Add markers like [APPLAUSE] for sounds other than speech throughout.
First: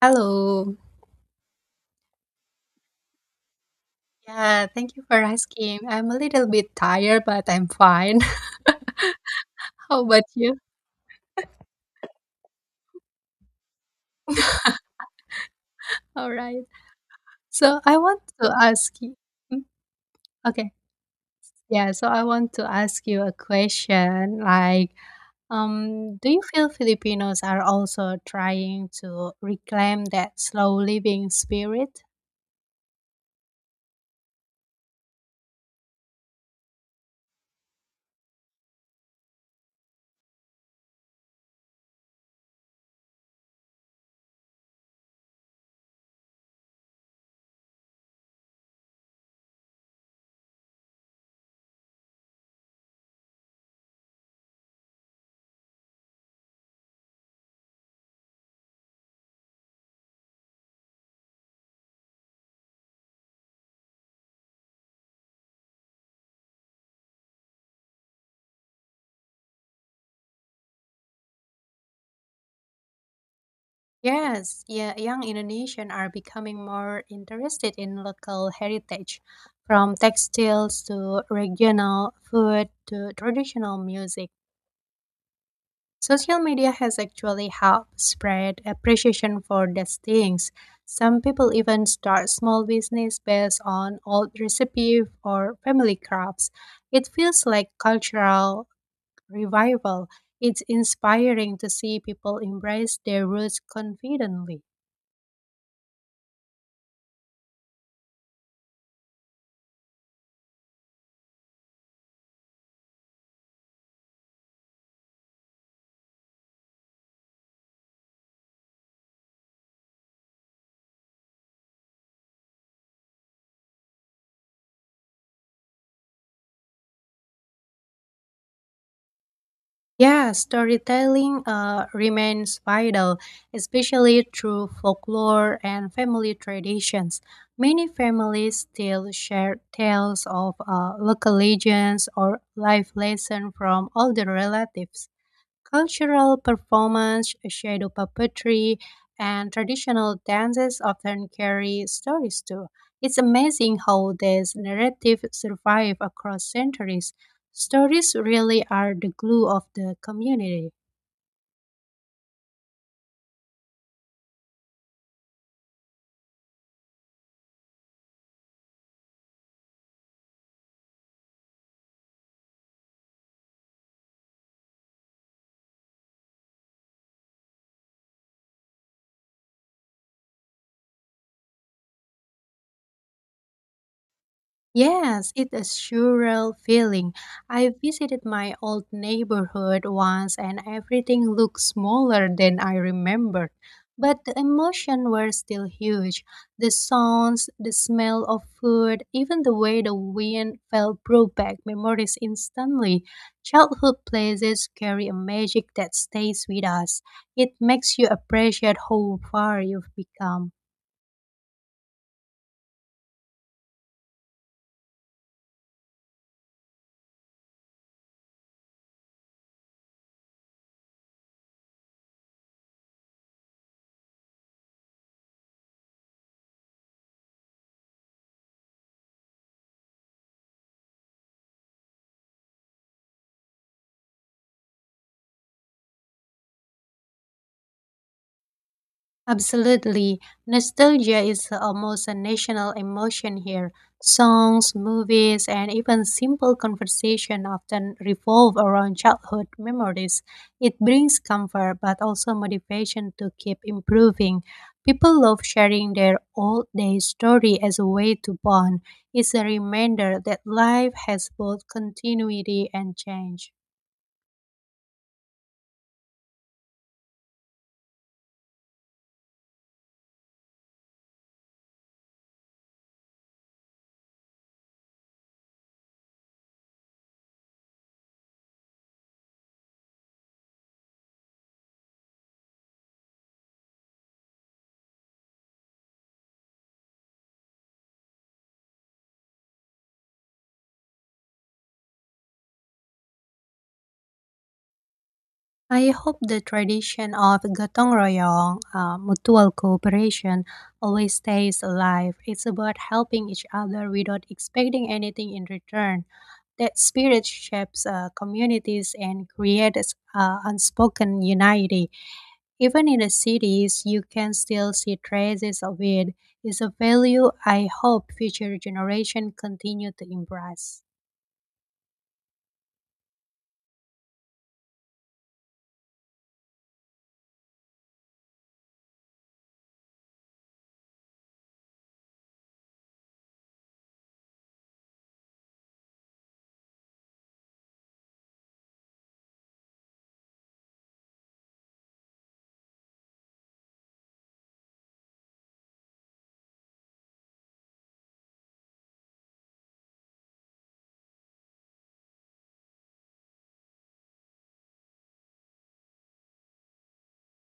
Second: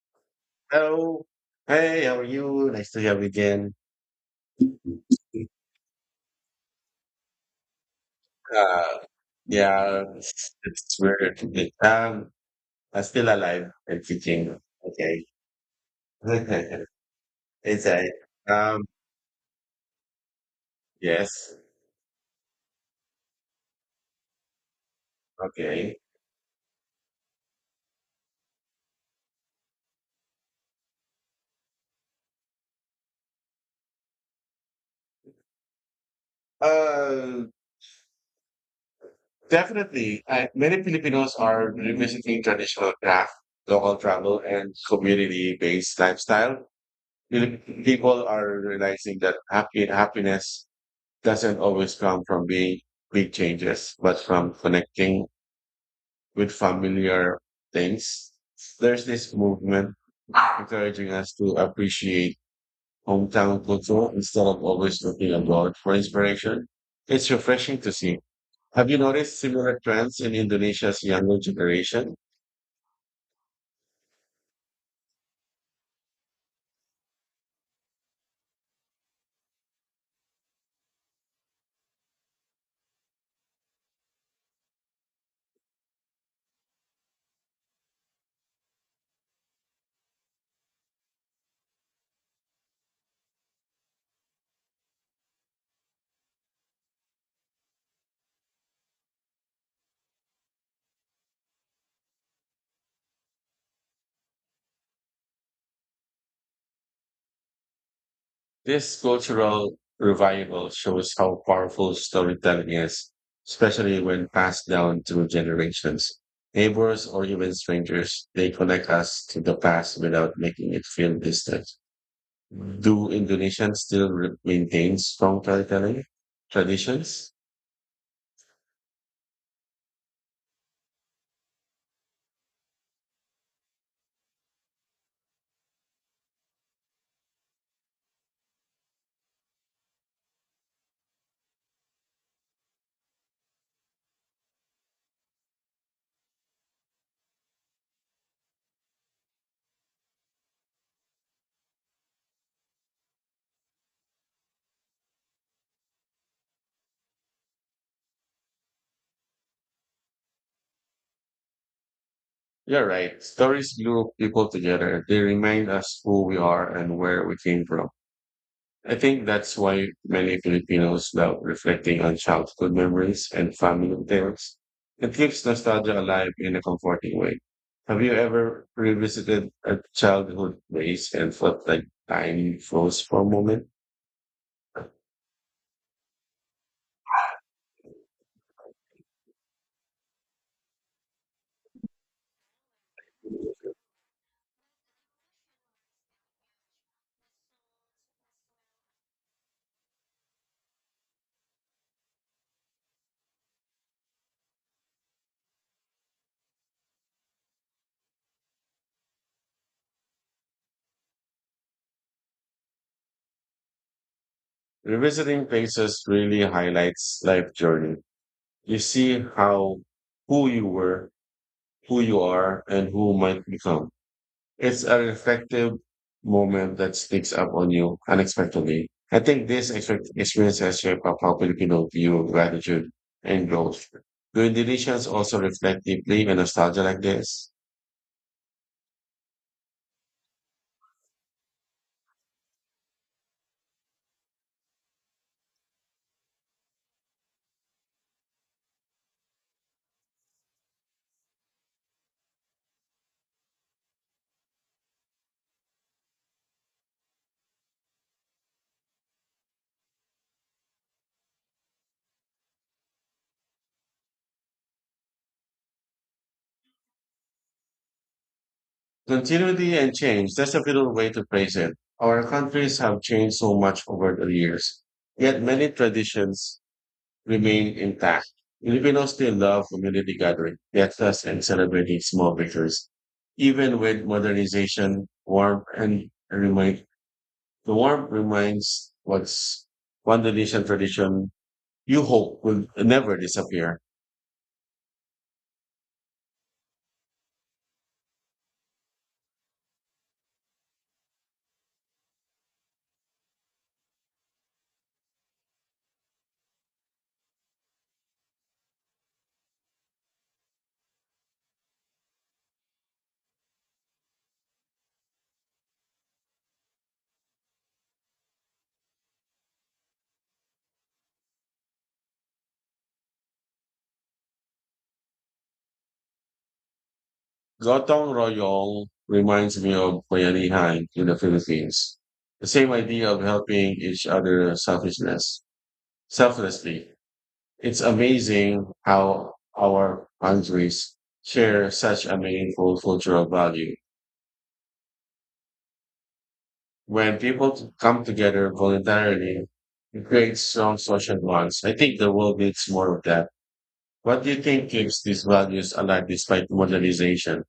Hello. Hello. Hey, how are you? Nice to have you again. Yeah, thank you for asking. I'm a little bit tired, but I'm fine. Uh, [LAUGHS] yeah, How about you? it's weird. Um, I'm still alive and kicking. Okay. All right. [LAUGHS] So It's I a, want to um, ask you. Hmm? Okay. yes. Yeah, so I want to ask you a question like Okay. Do you feel Filipinos are also trying to reclaim that slow living spirit? Uh, Definitely. I, many Filipinos are revisiting traditional craft, local travel, and community-based lifestyle. People are realizing that happy happiness doesn't always come from big changes, but from connecting with familiar things. There's this movement encouraging us to appreciate hometown culture instead of always looking abroad for inspiration. It's refreshing to see. Have you noticed similar trends in Indonesia's younger generation? Yes, yeah, young Indonesians are becoming more interested in local heritage, from textiles to regional food to traditional music. Social media has actually helped spread appreciation for these things. Some people even start small business based on old recipes or family crafts. It feels like cultural revival. It's inspiring to see people embrace their roots confidently. This cultural revival shows how powerful storytelling is, especially when passed down through generations. Neighbors or even strangers, they connect us to the past without making it feel distant. Do Indonesians still maintain strong storytelling traditions? Yeah, storytelling remains vital, especially through folklore and family traditions. Many families still share tales of local legends or life lessons from older relatives. Cultural performance, shadow puppetry, and traditional dances often carry stories too. It's amazing how these narratives survive across centuries. Stories really are the glue of the community. You're right. Stories glue people together. They remind us who we are and where we came from. I think that's why many Filipinos love reflecting on childhood memories and family tales. It keeps nostalgia alive in a comforting way. Have you ever revisited a childhood place and felt like time froze for a moment? Yes, it's a surreal feeling. I visited my old neighborhood once and everything looked smaller than I remembered. But the emotion were still huge. The sounds, the smell of food, even the way the wind felt brought back memories instantly. Childhood places carry a magic that stays with us. It makes you appreciate how far you've become. Revisiting places really highlights life journey. You see how who you were, who you are, and who might become. It's a reflective moment that sneaks up on you unexpectedly. I think this experience has shaped up how Filipino view of gratitude and growth. Do Indonesians also reflect deeply on nostalgia like this? Absolutely. Nostalgia is almost a national emotion here. Songs, movies, and even simple conversation often revolve around childhood memories. It brings comfort but also motivation to keep improving. People love sharing their old day story as a way to bond. It's a reminder that life has both continuity and change. Continuity and change, that's a little way to phrase it. Our countries have changed so much over the years, yet many traditions remain intact. Filipinos still love community gathering, fiestas, and celebrating small victories. Even with modernization, warmth and remind the warmth reminds what's one Indonesian tradition you hope will never disappear. I hope the tradition of Gotong Royong, mutual cooperation, always stays alive. It's about helping each other without expecting anything in return. That spirit shapes communities and creates unspoken unity. Even in the cities, you can still see traces of it. It's a value I hope future generations continue to embrace. Gotong Royong reminds me of Bayanihan in the Philippines. The same idea of helping each other selflessly. It's amazing how our countries share such a meaningful cultural value. When people come together voluntarily, it creates strong social bonds. I think the world needs more of that. What do you think keeps these values alive despite modernization?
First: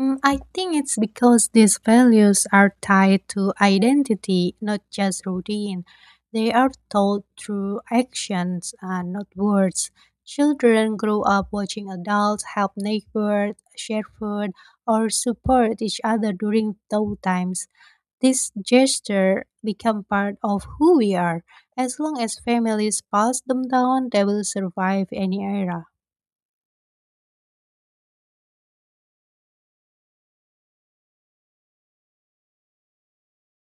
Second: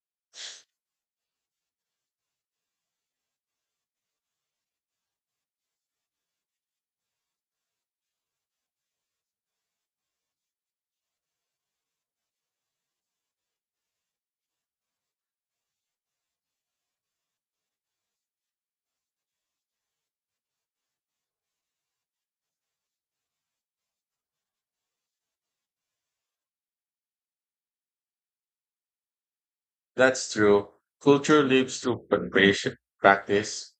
Mm, I think it's because these values are tied to identity, not just routine. They are taught through actions and not words. Children grow up watching adults help neighbors, share food, or support each other during tough times. These gestures become part of who we are. As long as families pass them down, they will survive any era. That's true. Culture lives through preparation, practice,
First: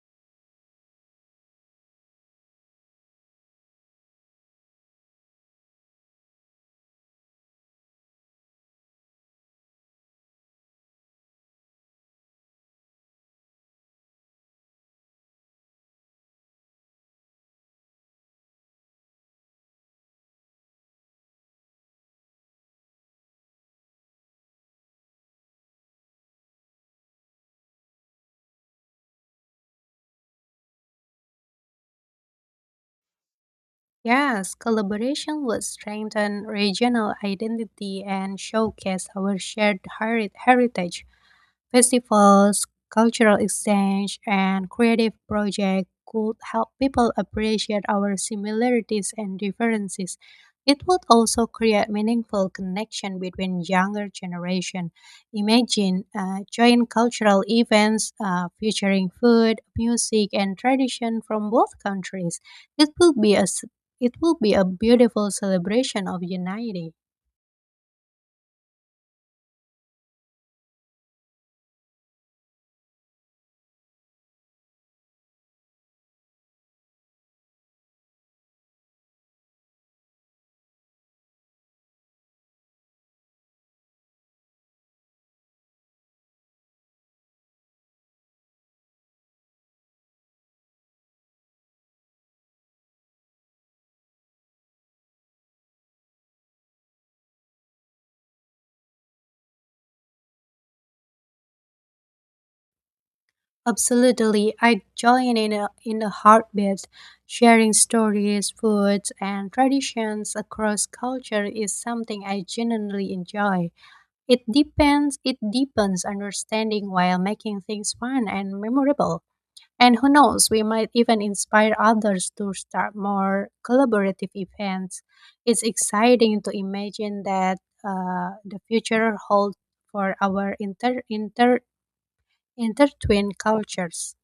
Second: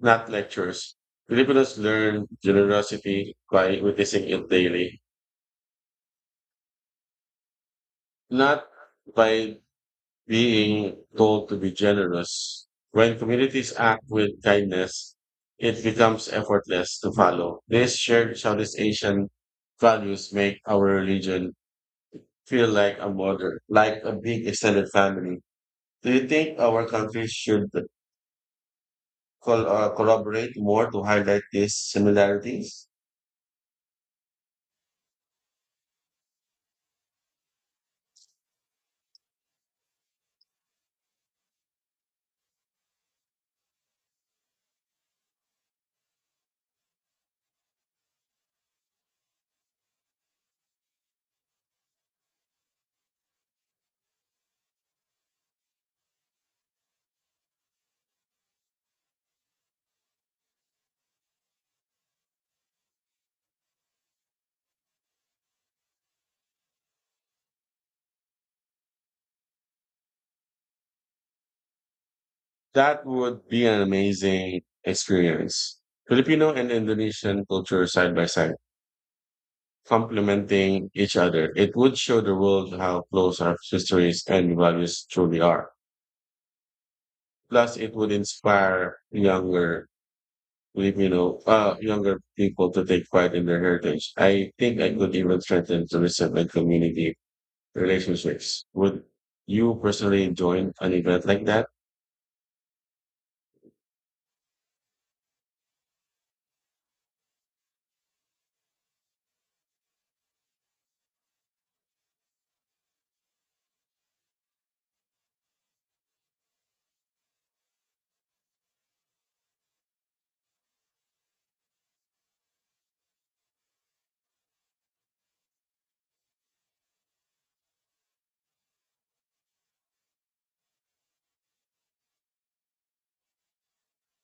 not lectures. Filipinos learn generosity by witnessing it daily, not by being told to be generous. When communities act with kindness, it becomes effortless to follow. These shared Southeast Asian values make our religion feel like a mother, like a big extended family. Do you think our country should collaborate more to highlight these similarities? Yes, collaboration would strengthen regional identity and showcase our shared heritage. Festivals, cultural exchange, and creative projects could help people appreciate our similarities and differences. It would also create meaningful connection between younger generation. Imagine joint cultural events featuring food, music, and tradition from both countries. It will be a s- it will be a beautiful celebration of unity. That would be an amazing experience. Filipino and Indonesian culture side by side, complementing each other. It would show the world how close our histories and values truly are. Plus, it would inspire younger people to take pride in their heritage. I think I could even strengthen tourism and community relationships. Would you personally join an event like that? Absolutely, I join in a heartbeat. Sharing stories, foods, and traditions across culture is something I genuinely enjoy. It depends. It deepens understanding while making things fun and memorable. And who knows, we might even inspire others to start more collaborative events. It's exciting to imagine that the future holds for our intertwined cultures.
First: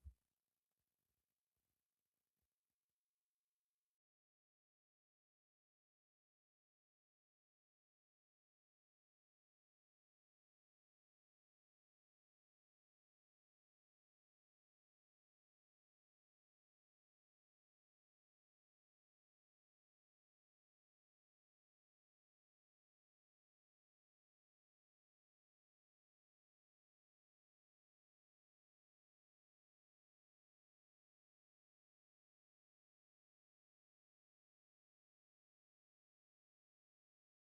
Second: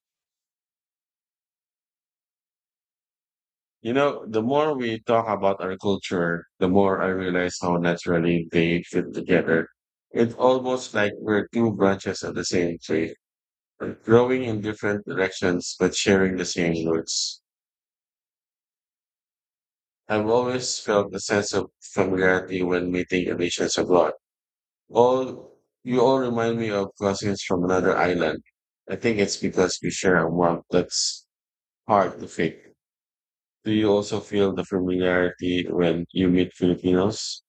You know, the more we talk about our culture, the more I realize how naturally they fit together. It's almost like we're two branches of the same tree growing in different directions but sharing the same roots. I've always felt a sense of familiarity when meeting Asians abroad. All You all remind me of cousins from another island. I think it's because we share a warmth that's hard to fake. Do you also feel the familiarity when you meet Filipinos?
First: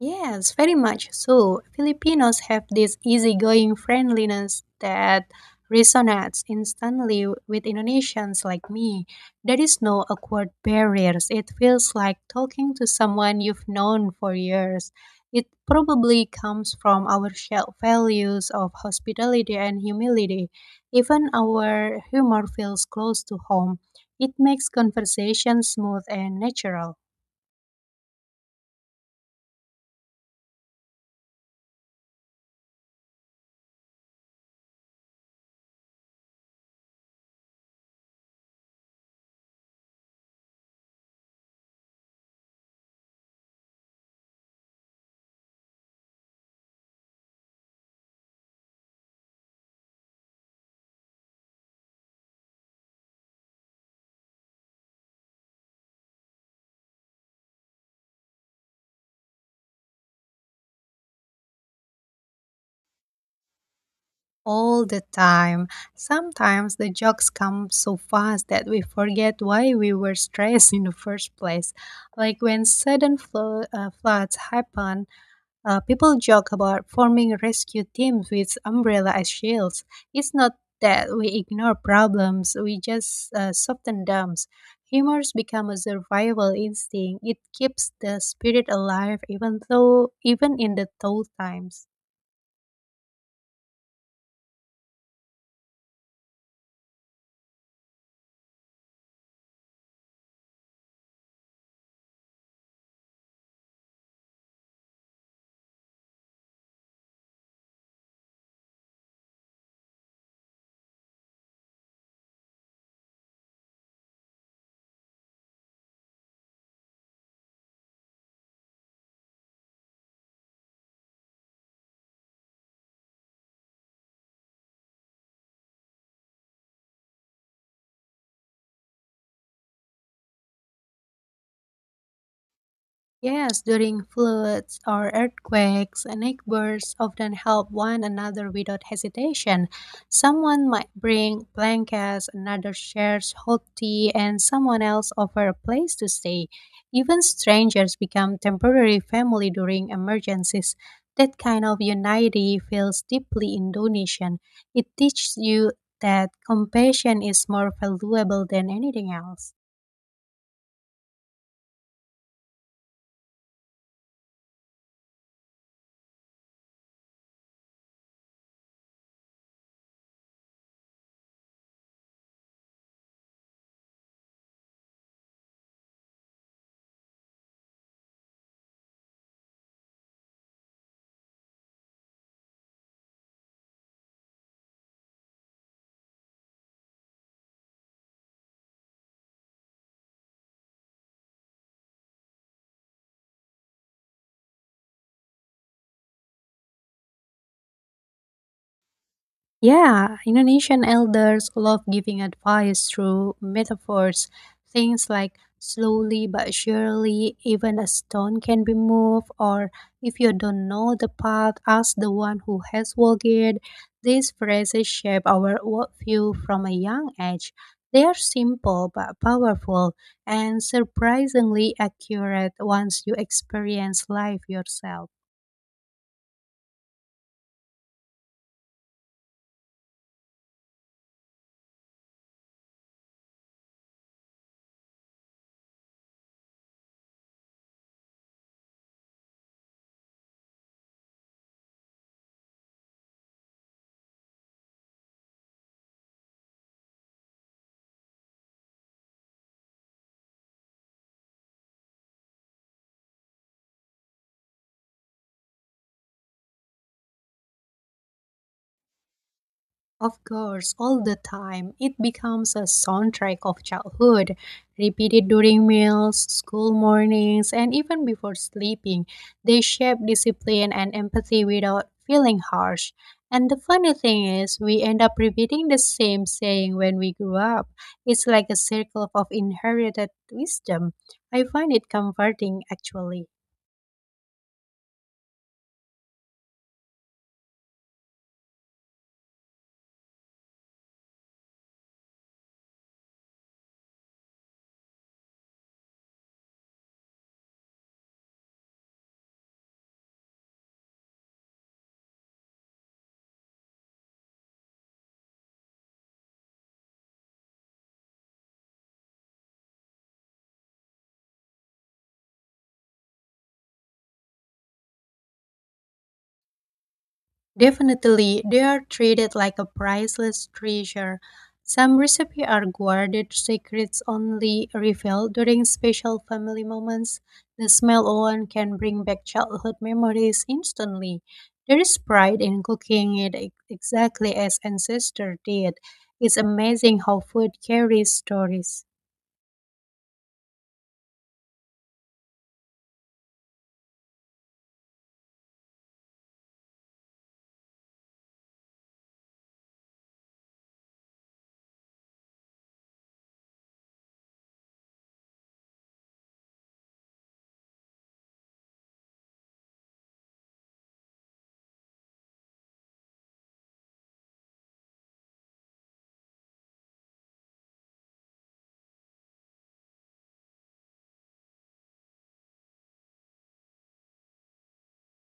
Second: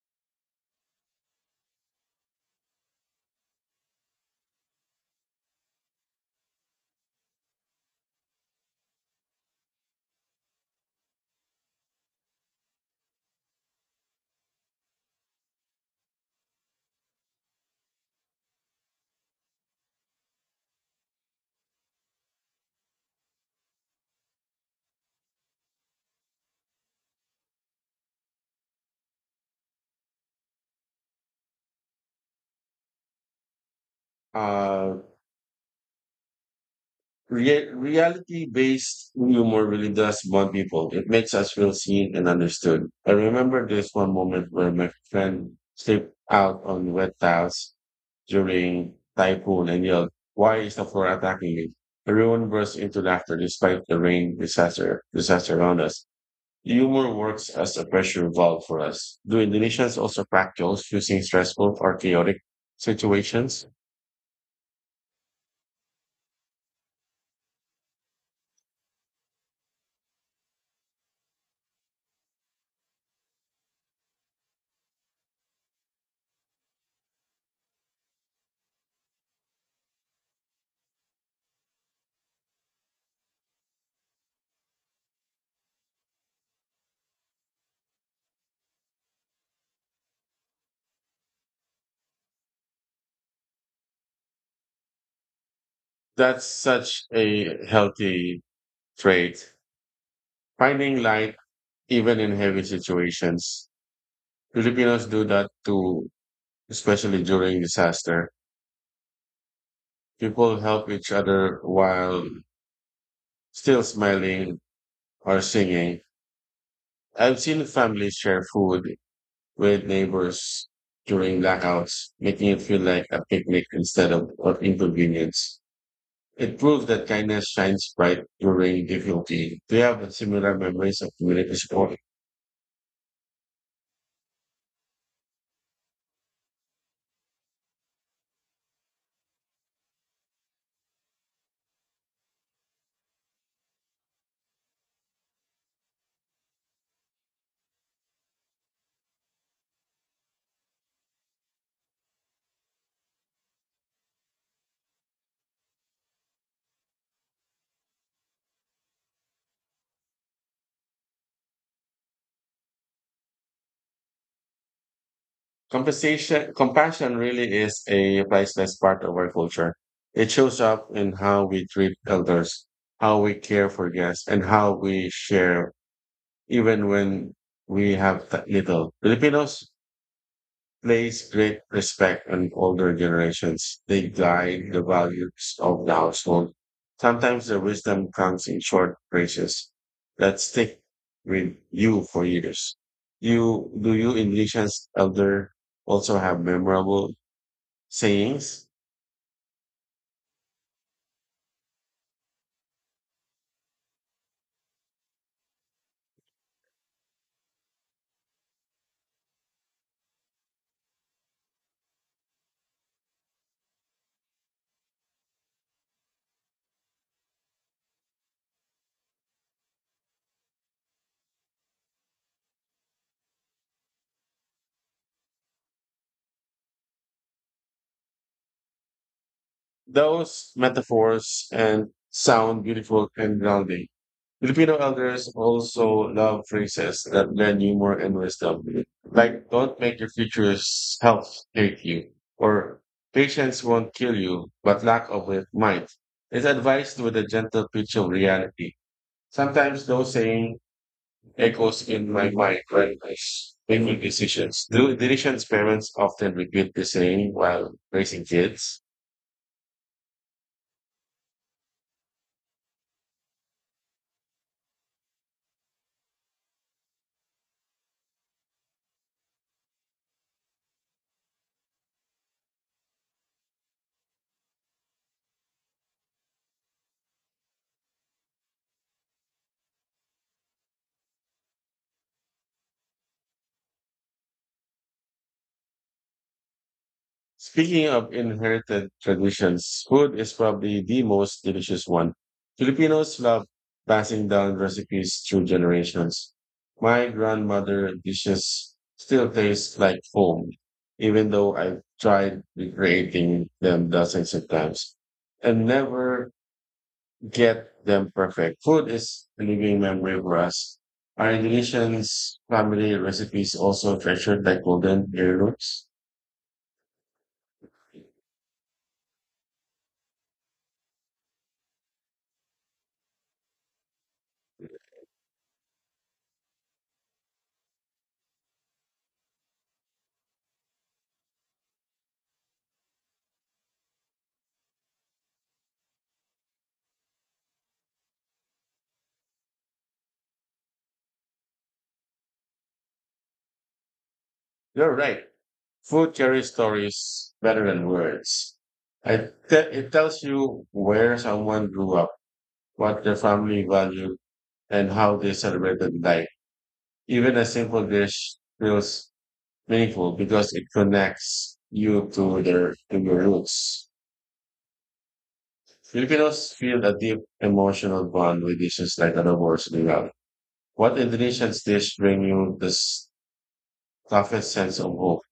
Yes, very much so. Filipinos have this easygoing friendliness that resonates instantly with Indonesians like me. There is no awkward barriers. It feels like talking to someone you've known for years. It probably comes from our shared values of hospitality and humility. Even our humor feels close to home. It makes conversation smooth and natural. Uh, Reality-based humor really does bond people. It makes us feel seen and understood. I remember this one moment where my friend slipped out on wet tiles during typhoon and yelled, "Why is the floor attacking me?" Everyone burst into laughter despite the rain disaster around us. Humor works as a pressure valve for us. Do Indonesians also practice using stressful or chaotic situations? All the time. Sometimes the jokes come so fast that we forget why we were stressed in the first place. Like when sudden floods happen, people joke about forming rescue teams with umbrella as shields. It's not that we ignore problems, we just soften them. Humors become a survival instinct. It keeps the spirit alive even in the tough times. That's such a healthy trait, finding light even in heavy situations. Filipinos do that too, especially during disaster. People help each other while still smiling or singing. I've seen families share food with neighbors during blackouts, making it feel like a picnic instead of inconvenience. It proves that kindness shines bright during difficulty. Do you have similar memories of community support? Yes, during floods or earthquakes, neighbors often help one another without hesitation. Someone might bring blankets, another shares hot tea, and someone else offers a place to stay. Even strangers become temporary family during emergencies. That kind of unity feels deeply Indonesian. It teaches you that compassion is more valuable than anything else. Compassion really is a priceless part of our culture. It shows up in how we treat elders, how we care for guests, and how we share even when we have little. Filipinos place great respect on older generations. They guide the values of the household. Sometimes their wisdom comes in short phrases that stick with you for years. You do you Indonesians elder also have memorable sayings? Yeah, Indonesian elders love giving advice through metaphors, things like slowly but surely, even a stone can be moved, or if you don't know the path, ask the one who has walked it. These phrases shape our worldview from a young age. They are simple but powerful and surprisingly accurate once you experience life yourself. Those metaphors and sound beautiful and grounding. Filipino elders also love phrases that lend humor and wisdom, like "Don't make your future's health hate you," or "Patience won't kill you, but lack of it might." It's advised with a gentle pitch of reality. Sometimes those saying echoes in my mind when making decisions. Do Delicious parents often repeat the saying while raising kids? Of course, all the time. It becomes a soundtrack of childhood, repeated during meals, school mornings, and even before sleeping. They shape discipline and empathy without feeling harsh. And the funny thing is, we end up repeating the same saying when we grew up. It's like a circle of inherited wisdom. I find it comforting, actually. Speaking of inherited traditions, food is probably the most delicious one. Filipinos love passing down recipes through generations. My grandmother dishes still taste like home, even though I've tried recreating them dozens of times and never get them perfect. Food is a living memory for us. Our Indonesian's family recipes also treasured like golden heirlooms. Definitely, they are treated like a priceless treasure. Some recipes are guarded secrets only revealed during special family moments. The smell alone can bring back childhood memories instantly. There is pride in cooking it exactly as ancestors did. It's amazing how food carries stories. You're right. Food carries stories better than words. It tells you where someone grew up, what their family valued, and how they celebrated life. Even a simple dish feels meaningful because it connects you to their to your roots. Filipinos feel a deep emotional bond with dishes like adobos nilaw. What Indonesian dish bring you the toughest sense of hope?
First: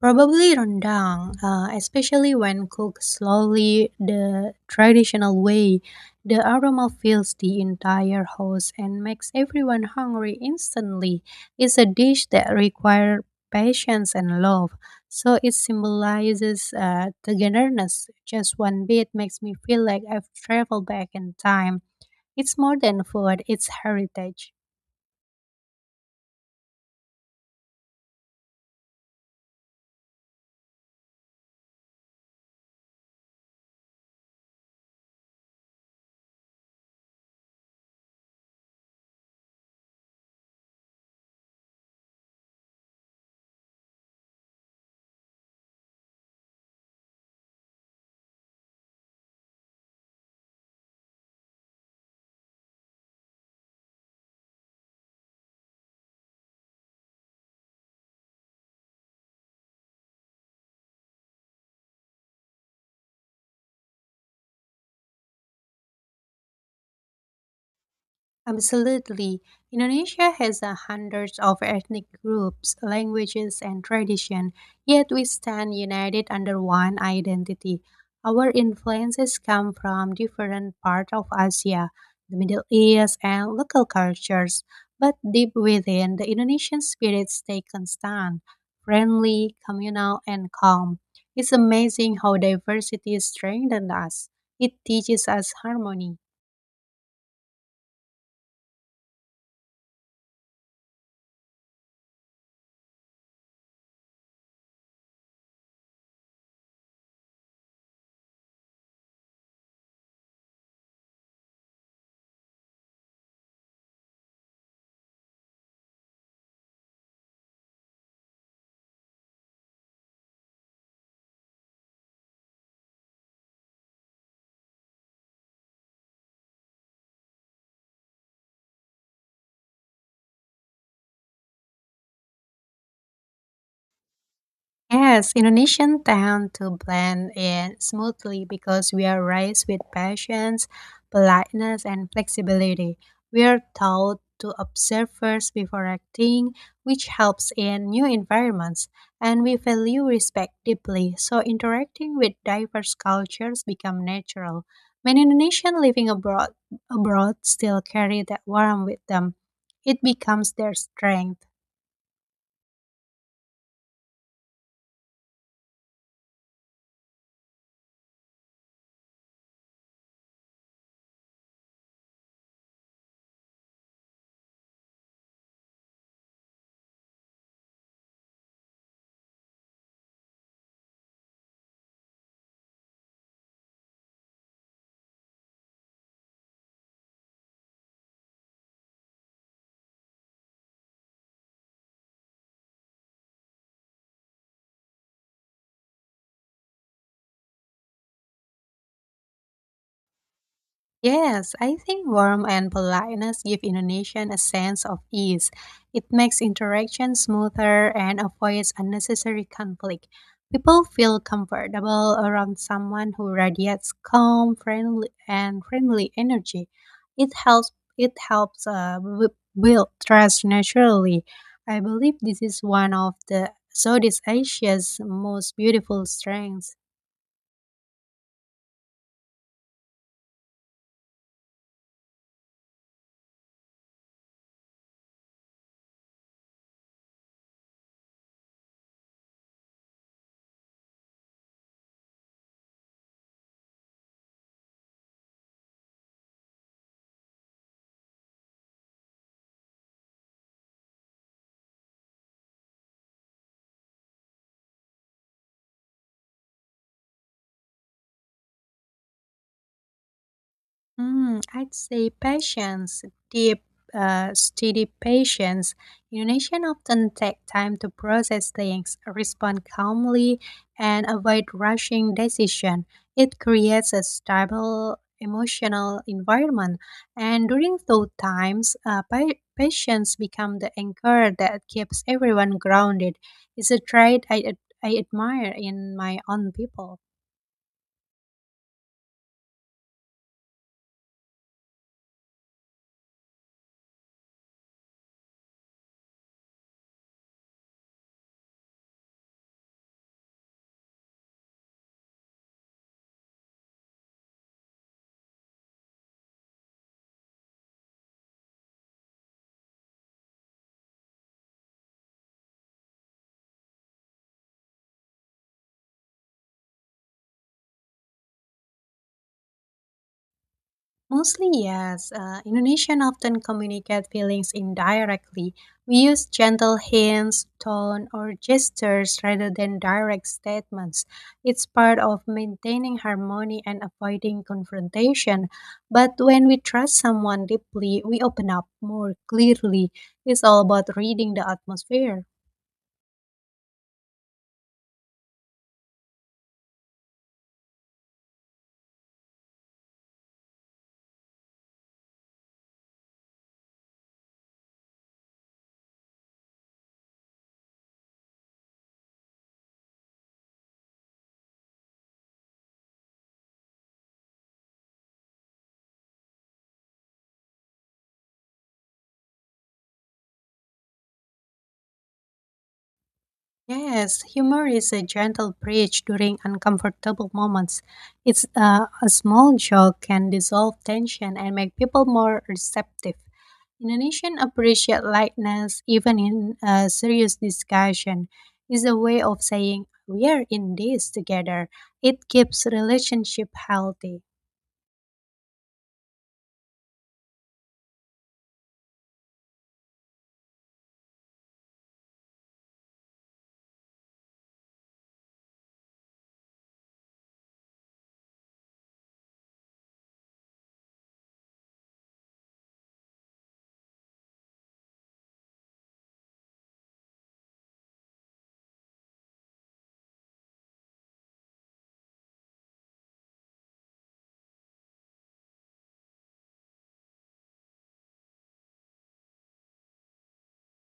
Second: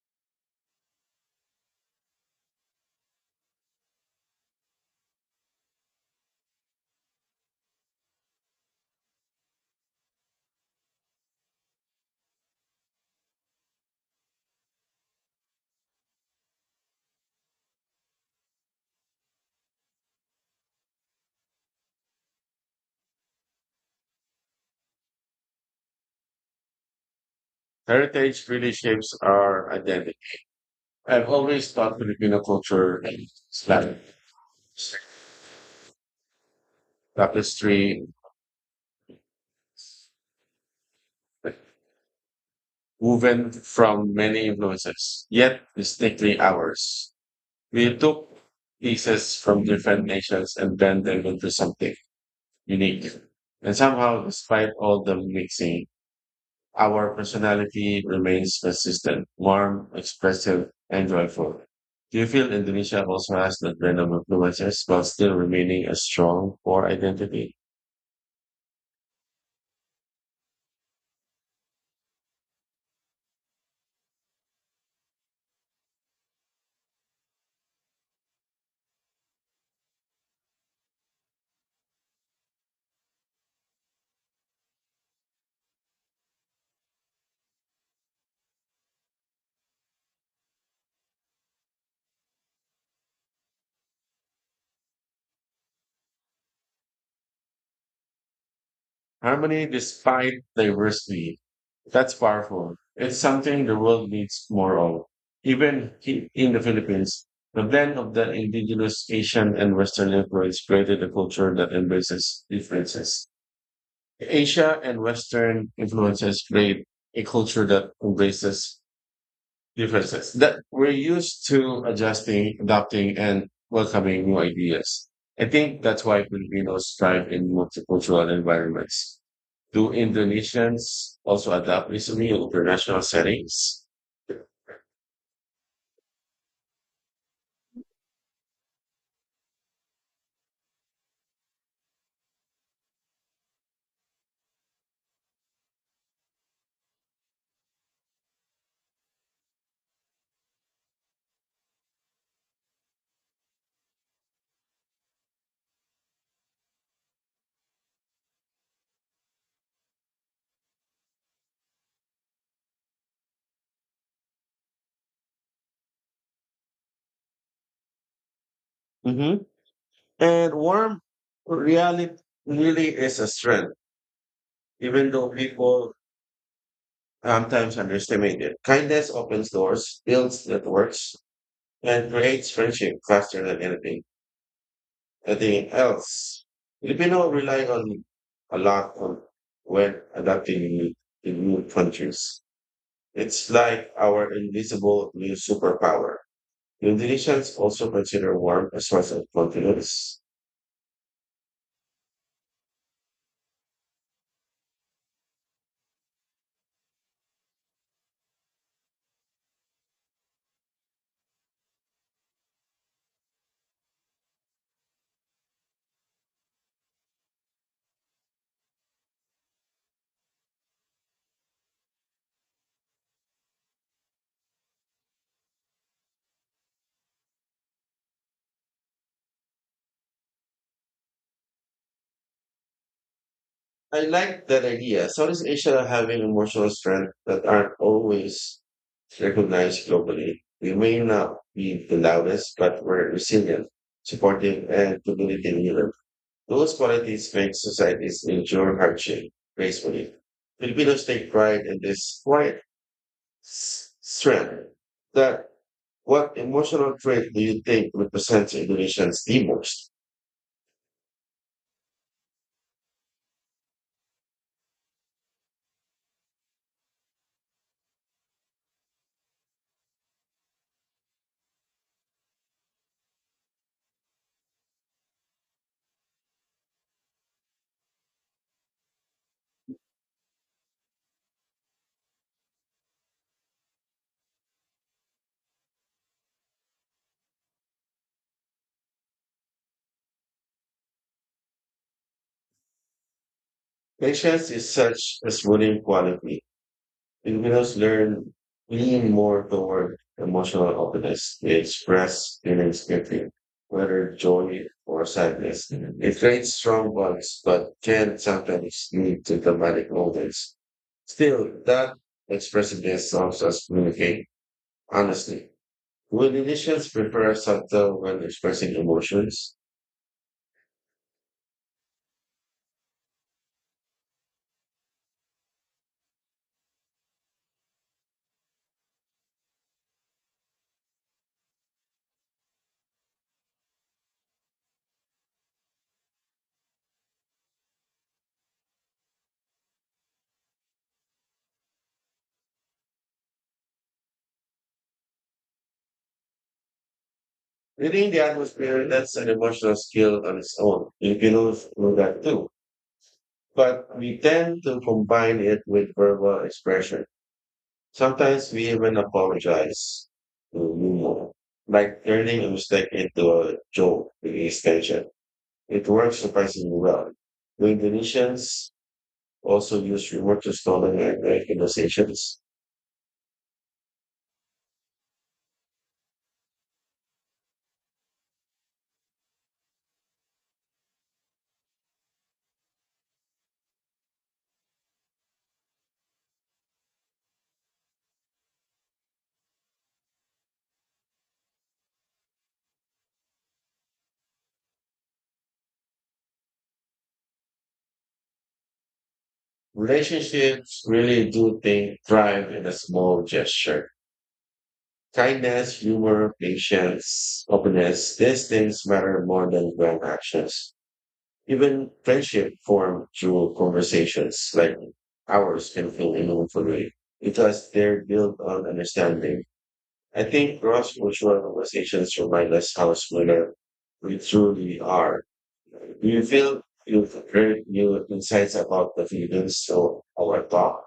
Probably rendang, especially when cooked slowly the traditional way. The aroma fills the entire house and makes everyone hungry instantly. It's a dish that requires patience and love, so it symbolizes togetherness. Just one bit makes me feel like I've traveled back in time. It's more than food, it's heritage. Heritage really shapes our identity. I've always thought Filipino culture is like tapestry woven from many influences, yet distinctly ours. We took pieces from different nations and blend them into something unique. And somehow, despite all the mixing, our personality remains consistent, warm, expressive, and joyful. Do you feel Indonesia also has that blend of influences while still remaining a strong core identity? Absolutely. Indonesia has a hundreds of ethnic groups, languages, and tradition, yet we stand united under one identity. Our influences come from different parts of Asia, the Middle East, and local cultures, but deep within, the Indonesian spirit stays constant, friendly, communal, and calm. It's amazing how diversity strengthens us. It teaches us harmony. Harmony despite diversity. That's powerful. It's something the world needs more of. Even in the Philippines, the blend of the indigenous Asian and Western influence created a culture that embraces differences. Asia and Western influences create a culture that embraces differences that we're used to adjusting, adapting, and welcoming new ideas. I think that's why Filipinos thrive in multicultural environments. Do Indonesians also adapt easily in international settings? Yes, Indonesian tend to blend in smoothly because we are raised with patience, politeness, and flexibility. We are taught to observe first before acting, which helps in new environments, and we value respect deeply, so interacting with diverse cultures become natural. Many Indonesian living abroad still carry that warmth with them. It becomes their strength. Hmm. And warm reality really is a strength, even though people sometimes underestimated. Kindness opens doors, builds networks, and creates friendship faster than anything else. Filipino rely on a lot on when adapting in new countries. It's like our invisible new superpower. Indonesians also consider warmth a source of confidence. Yes, I think warmth and politeness give Indonesian a sense of ease. It makes interaction smoother and avoids unnecessary conflict. People feel comfortable around someone who radiates calm, friendly energy. It helps. It helps build trust naturally. I believe this is one of the Southeast Asia's most beautiful strengths. I like that idea. Southeast Asia having emotional strength that aren't always recognized globally. We may not be the loudest, but we're resilient, supportive, and community leader. Those qualities make societies endure hardship gracefully. Filipinos take pride in this quiet strength. That What emotional trait do you think represents Indonesians the most? Mm, I'd say patience, deep, steady patience. Indonesians often take time to process things, respond calmly, and avoid rushing decision. It creates a stable emotional environment, and during those times, patience becomes the anchor that keeps everyone grounded. It's a trait I admire in my own people. Patience is such a smoothing quality. Filipinos learn lean more toward emotional openness. They express feelings quickly, whether joy or sadness. It creates strong bonds, but can sometimes lead to dramatic moments. Still, that expressiveness helps us communicate honestly. Would Indonesians prefer subtle when expressing emotions? Mostly, yes. Indonesian often communicate feelings indirectly. We use gentle hints, tone, or gestures rather than direct statements. It's part of maintaining harmony and avoiding confrontation. But when we trust someone deeply, we open up more clearly. It's all about reading the atmosphere. Reading the atmosphere, that's an emotional skill on its own. Filipinos know that too, but we tend to combine it with verbal expression. Sometimes we even apologize to humor, like turning a mistake into a joke with extension. It works surprisingly well. The Indonesians also use humor to stolen and great conversations. Yes, humor is a gentle bridge during uncomfortable moments. It's a small joke can dissolve tension and make people more receptive. Indonesian appreciate lightness even in a serious discussion. Is a way of saying we are in this together. It keeps relationship healthy. Relationships really thrive in a small gesture. Kindness, humor, patience, openness, these things matter more than grand actions. Even friendship formed through conversations like ours can feel meaningful way because they're built on understanding. I think cross-cultural conversations remind us how similar we truly are. Do you feel you've heard new insights about the feelings of our talk?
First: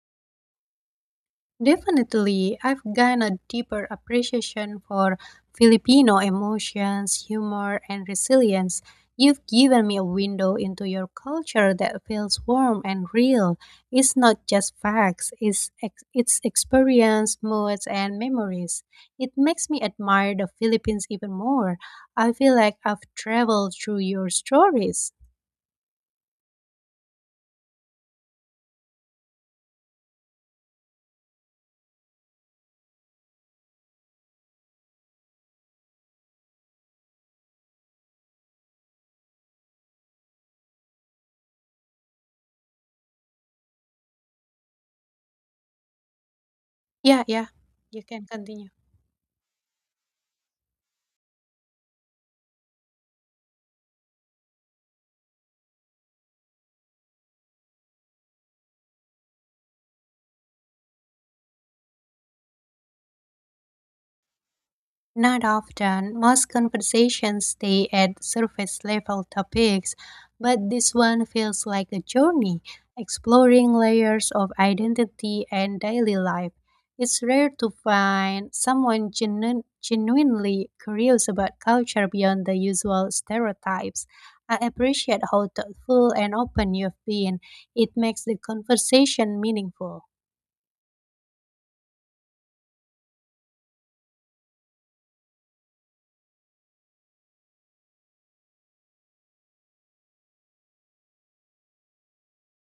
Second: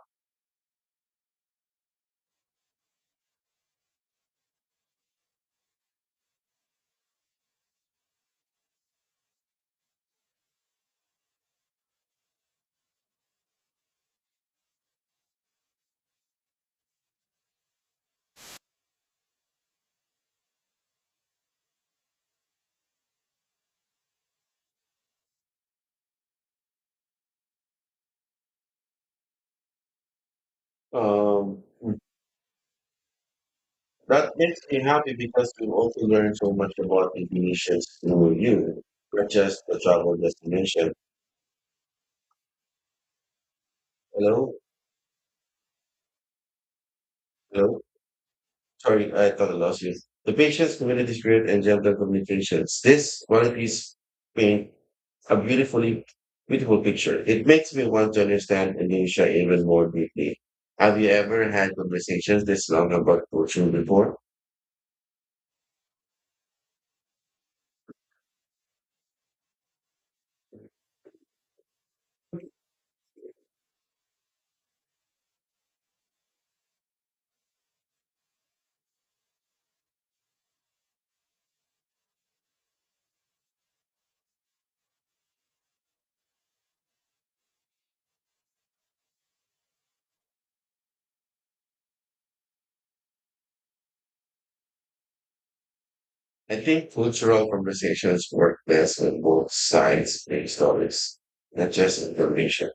Definitely, I've gained a deeper appreciation for Filipino emotions, humor, and resilience. You've given me a window into your culture that feels warm and real. It's not just facts, it's experience, moods, and memories. It makes me admire the Philippines even more. I feel like I've traveled through your stories. Um, that makes me happy because we also learn so much about the Indonesians through you, not just the travel destination. Hello? Yeah, yeah, Hello? you can continue. Sorry, I thought I lost you. The patient's community spirit and gentle communications. This qualities paint a beautiful picture. It makes me want to understand Indonesia even more deeply. Have you ever had conversations this long about culture before? Not often. Most conversations stay at surface level topics, but this one feels like a journey, exploring layers of identity and daily life. It's rare to find someone genuinely curious about culture beyond the usual stereotypes. I appreciate how thoughtful and open you've been. It makes the conversation meaningful. I think cultural conversations work best when both sides make stories, not just information.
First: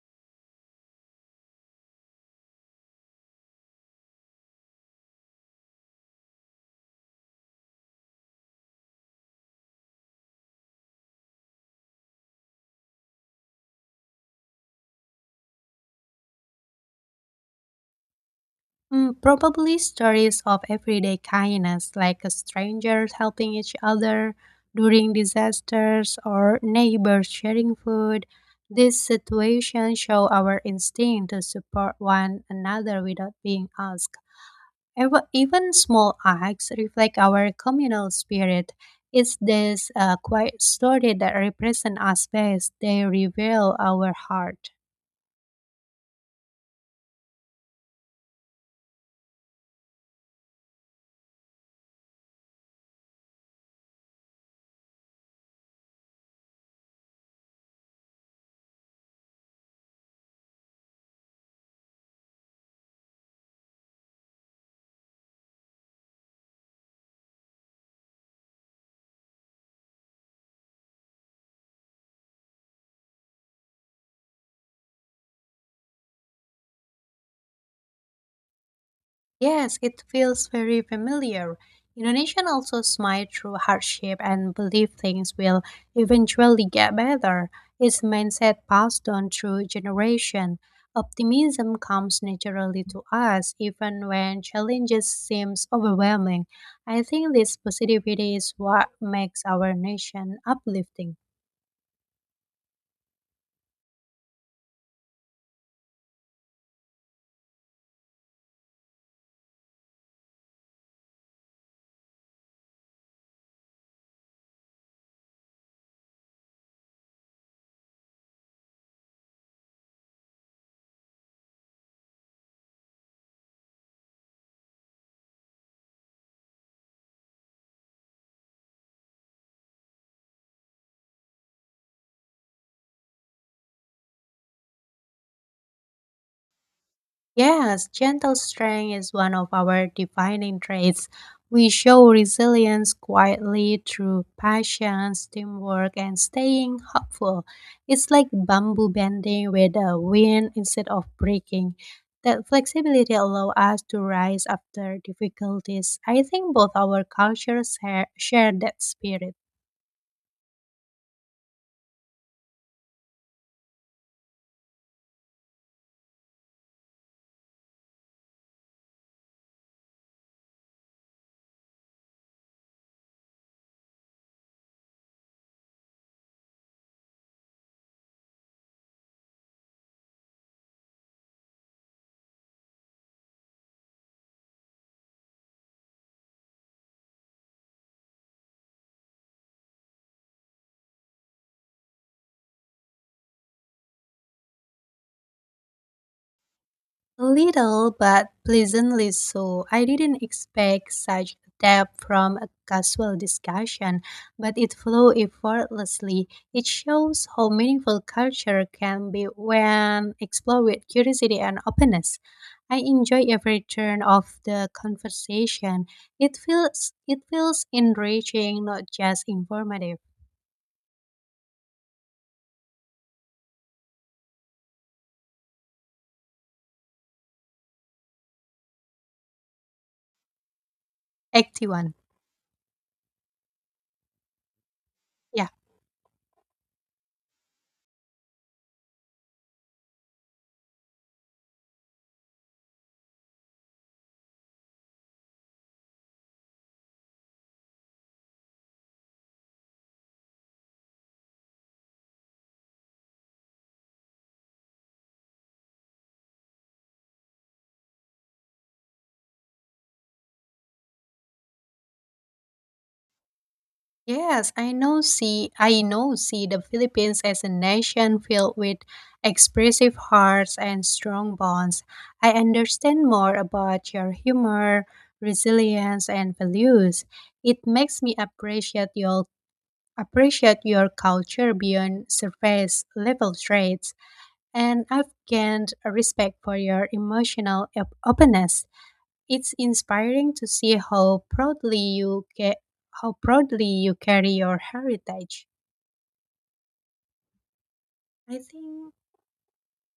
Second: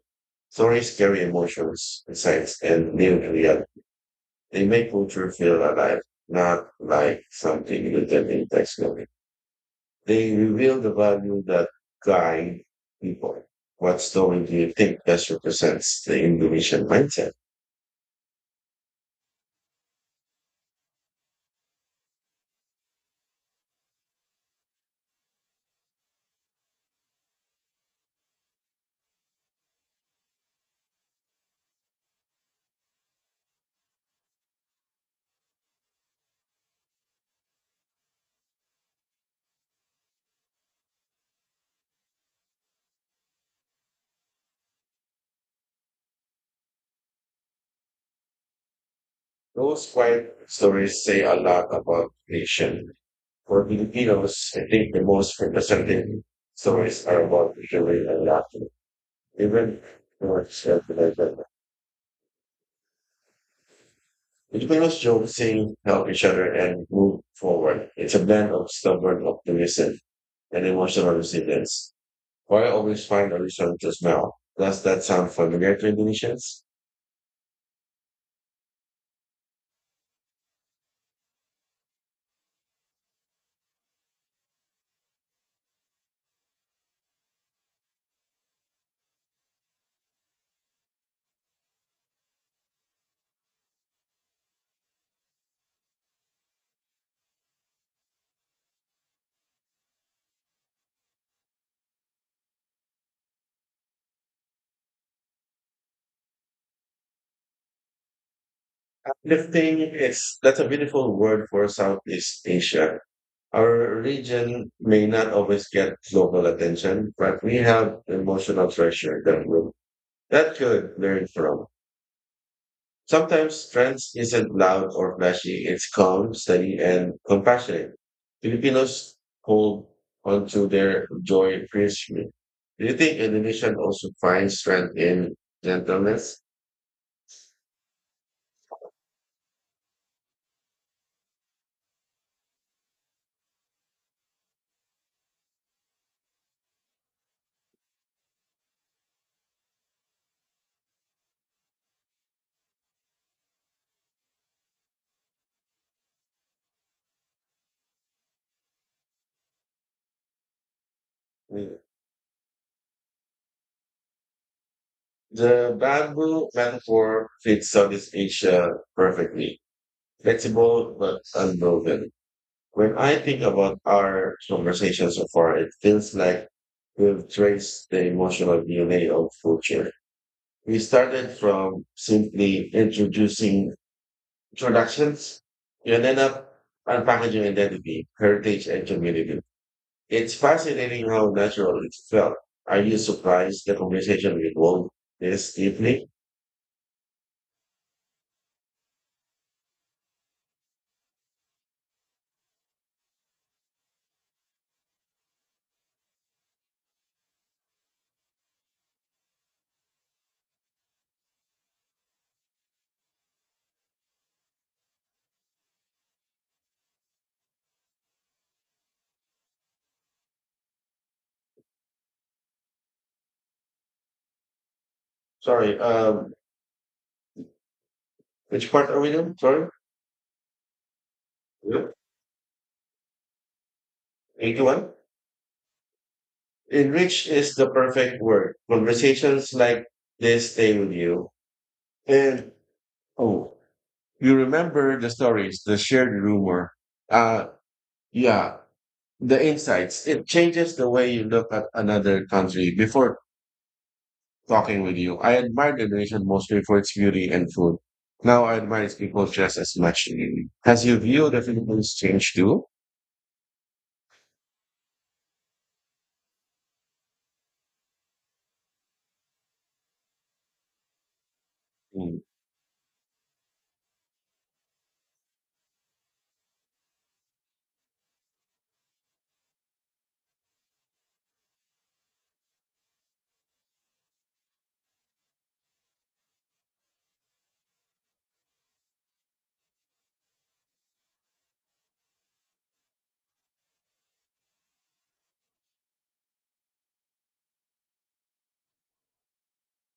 Stories carry emotions, insights, and new reality. They make culture feel alive, not like something written in textbook. They reveal the value that guide people. What story do you think best represents the Indonesian mindset? Mm, probably stories of everyday kindness, like strangers helping each other during disasters or neighbors sharing food. These situations show our instinct to support one another without being asked. Even small acts reflect our communal spirit. It's this quiet story that represent us best. They reveal our heart. Those quiet stories say a lot about nation. For Filipinos, I think the most representative stories are about joy and laughter. Even more self-reliant. Filipinos joke, sing, help each other, and move forward. It's a blend of stubborn optimism and emotional resilience. Why I always find a reason to smile? Does that sound familiar to Indonesians? Yes, it feels very familiar. Indonesians also smile through hardship and believe things will eventually get better. It's mindset passed on through generation. Optimism comes naturally to us even when challenges seems overwhelming. I think this positivity is what makes our nation uplifting. Uplifting is That's a beautiful word for Southeast Asia. Our region may not always get global attention, but we have emotional treasure that could learn from. Sometimes strength isn't loud or flashy, it's calm, steady, and compassionate. Filipinos hold onto their joy fiercely. Do you think Indonesian also finds strength in gentleness? Yes, gentle strength is one of our defining traits. We show resilience quietly through patience, teamwork, and staying hopeful. It's like bamboo bending with the wind instead of breaking. That flexibility allows us to rise after difficulties. I think both our cultures share that spirit. Mm. The bamboo metaphor fits Southeast Asia perfectly, flexible but unwoven. When I think about our conversation so far, it feels like we've traced the emotional DNA of culture. We started from simply introducing introductions, you ended up unpackaging identity, heritage, and community. It's fascinating how natural it felt. Are you surprised the conversation will evolve this deeply? A little but pleasantly so. I didn't expect such depth from a casual discussion, but it flowed effortlessly. It shows how meaningful culture can be when explored with curiosity and openness. I enjoy every turn of the conversation. It feels enriching, not just informative. Sorry, which part are we doing? Sorry, Active yeah, one. 81? Yeah. Enrich is the perfect word. Conversations like this stay with you. And, oh, you remember the stories, the shared rumor. Uh, yeah, the insights. It changes the way you look at another country. Before talking with you, I admired the nation mostly for its beauty and food. Now I admire its people just as much. Has your view of the Philippines changed too? Yes, I know see the Philippines as a nation filled with expressive hearts and strong bonds. Mm. I understand more about your humor, resilience and values. It makes me appreciate your culture beyond surface level traits and I've gained a respect for your emotional openness. It's inspiring to see how proudly you carry your heritage. I think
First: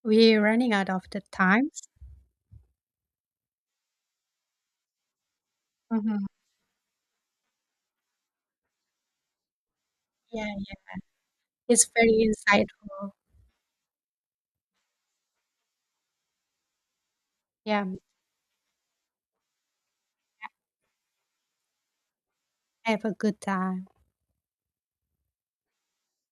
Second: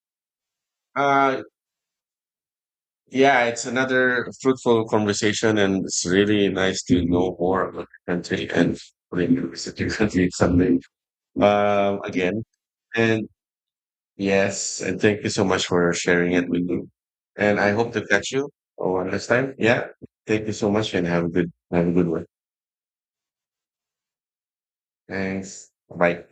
we're running out of the Uh, times. yeah, it's another fruitful conversation, and it's Mhm. really nice to know more about the country and revisit your country Yeah, someday, it's very again. insightful. And yes, and thank you so much for sharing it with me. And I Yeah, hope to catch you one last time. Yeah. Thank you so much and have a good one. have a good time. Thanks. Bye.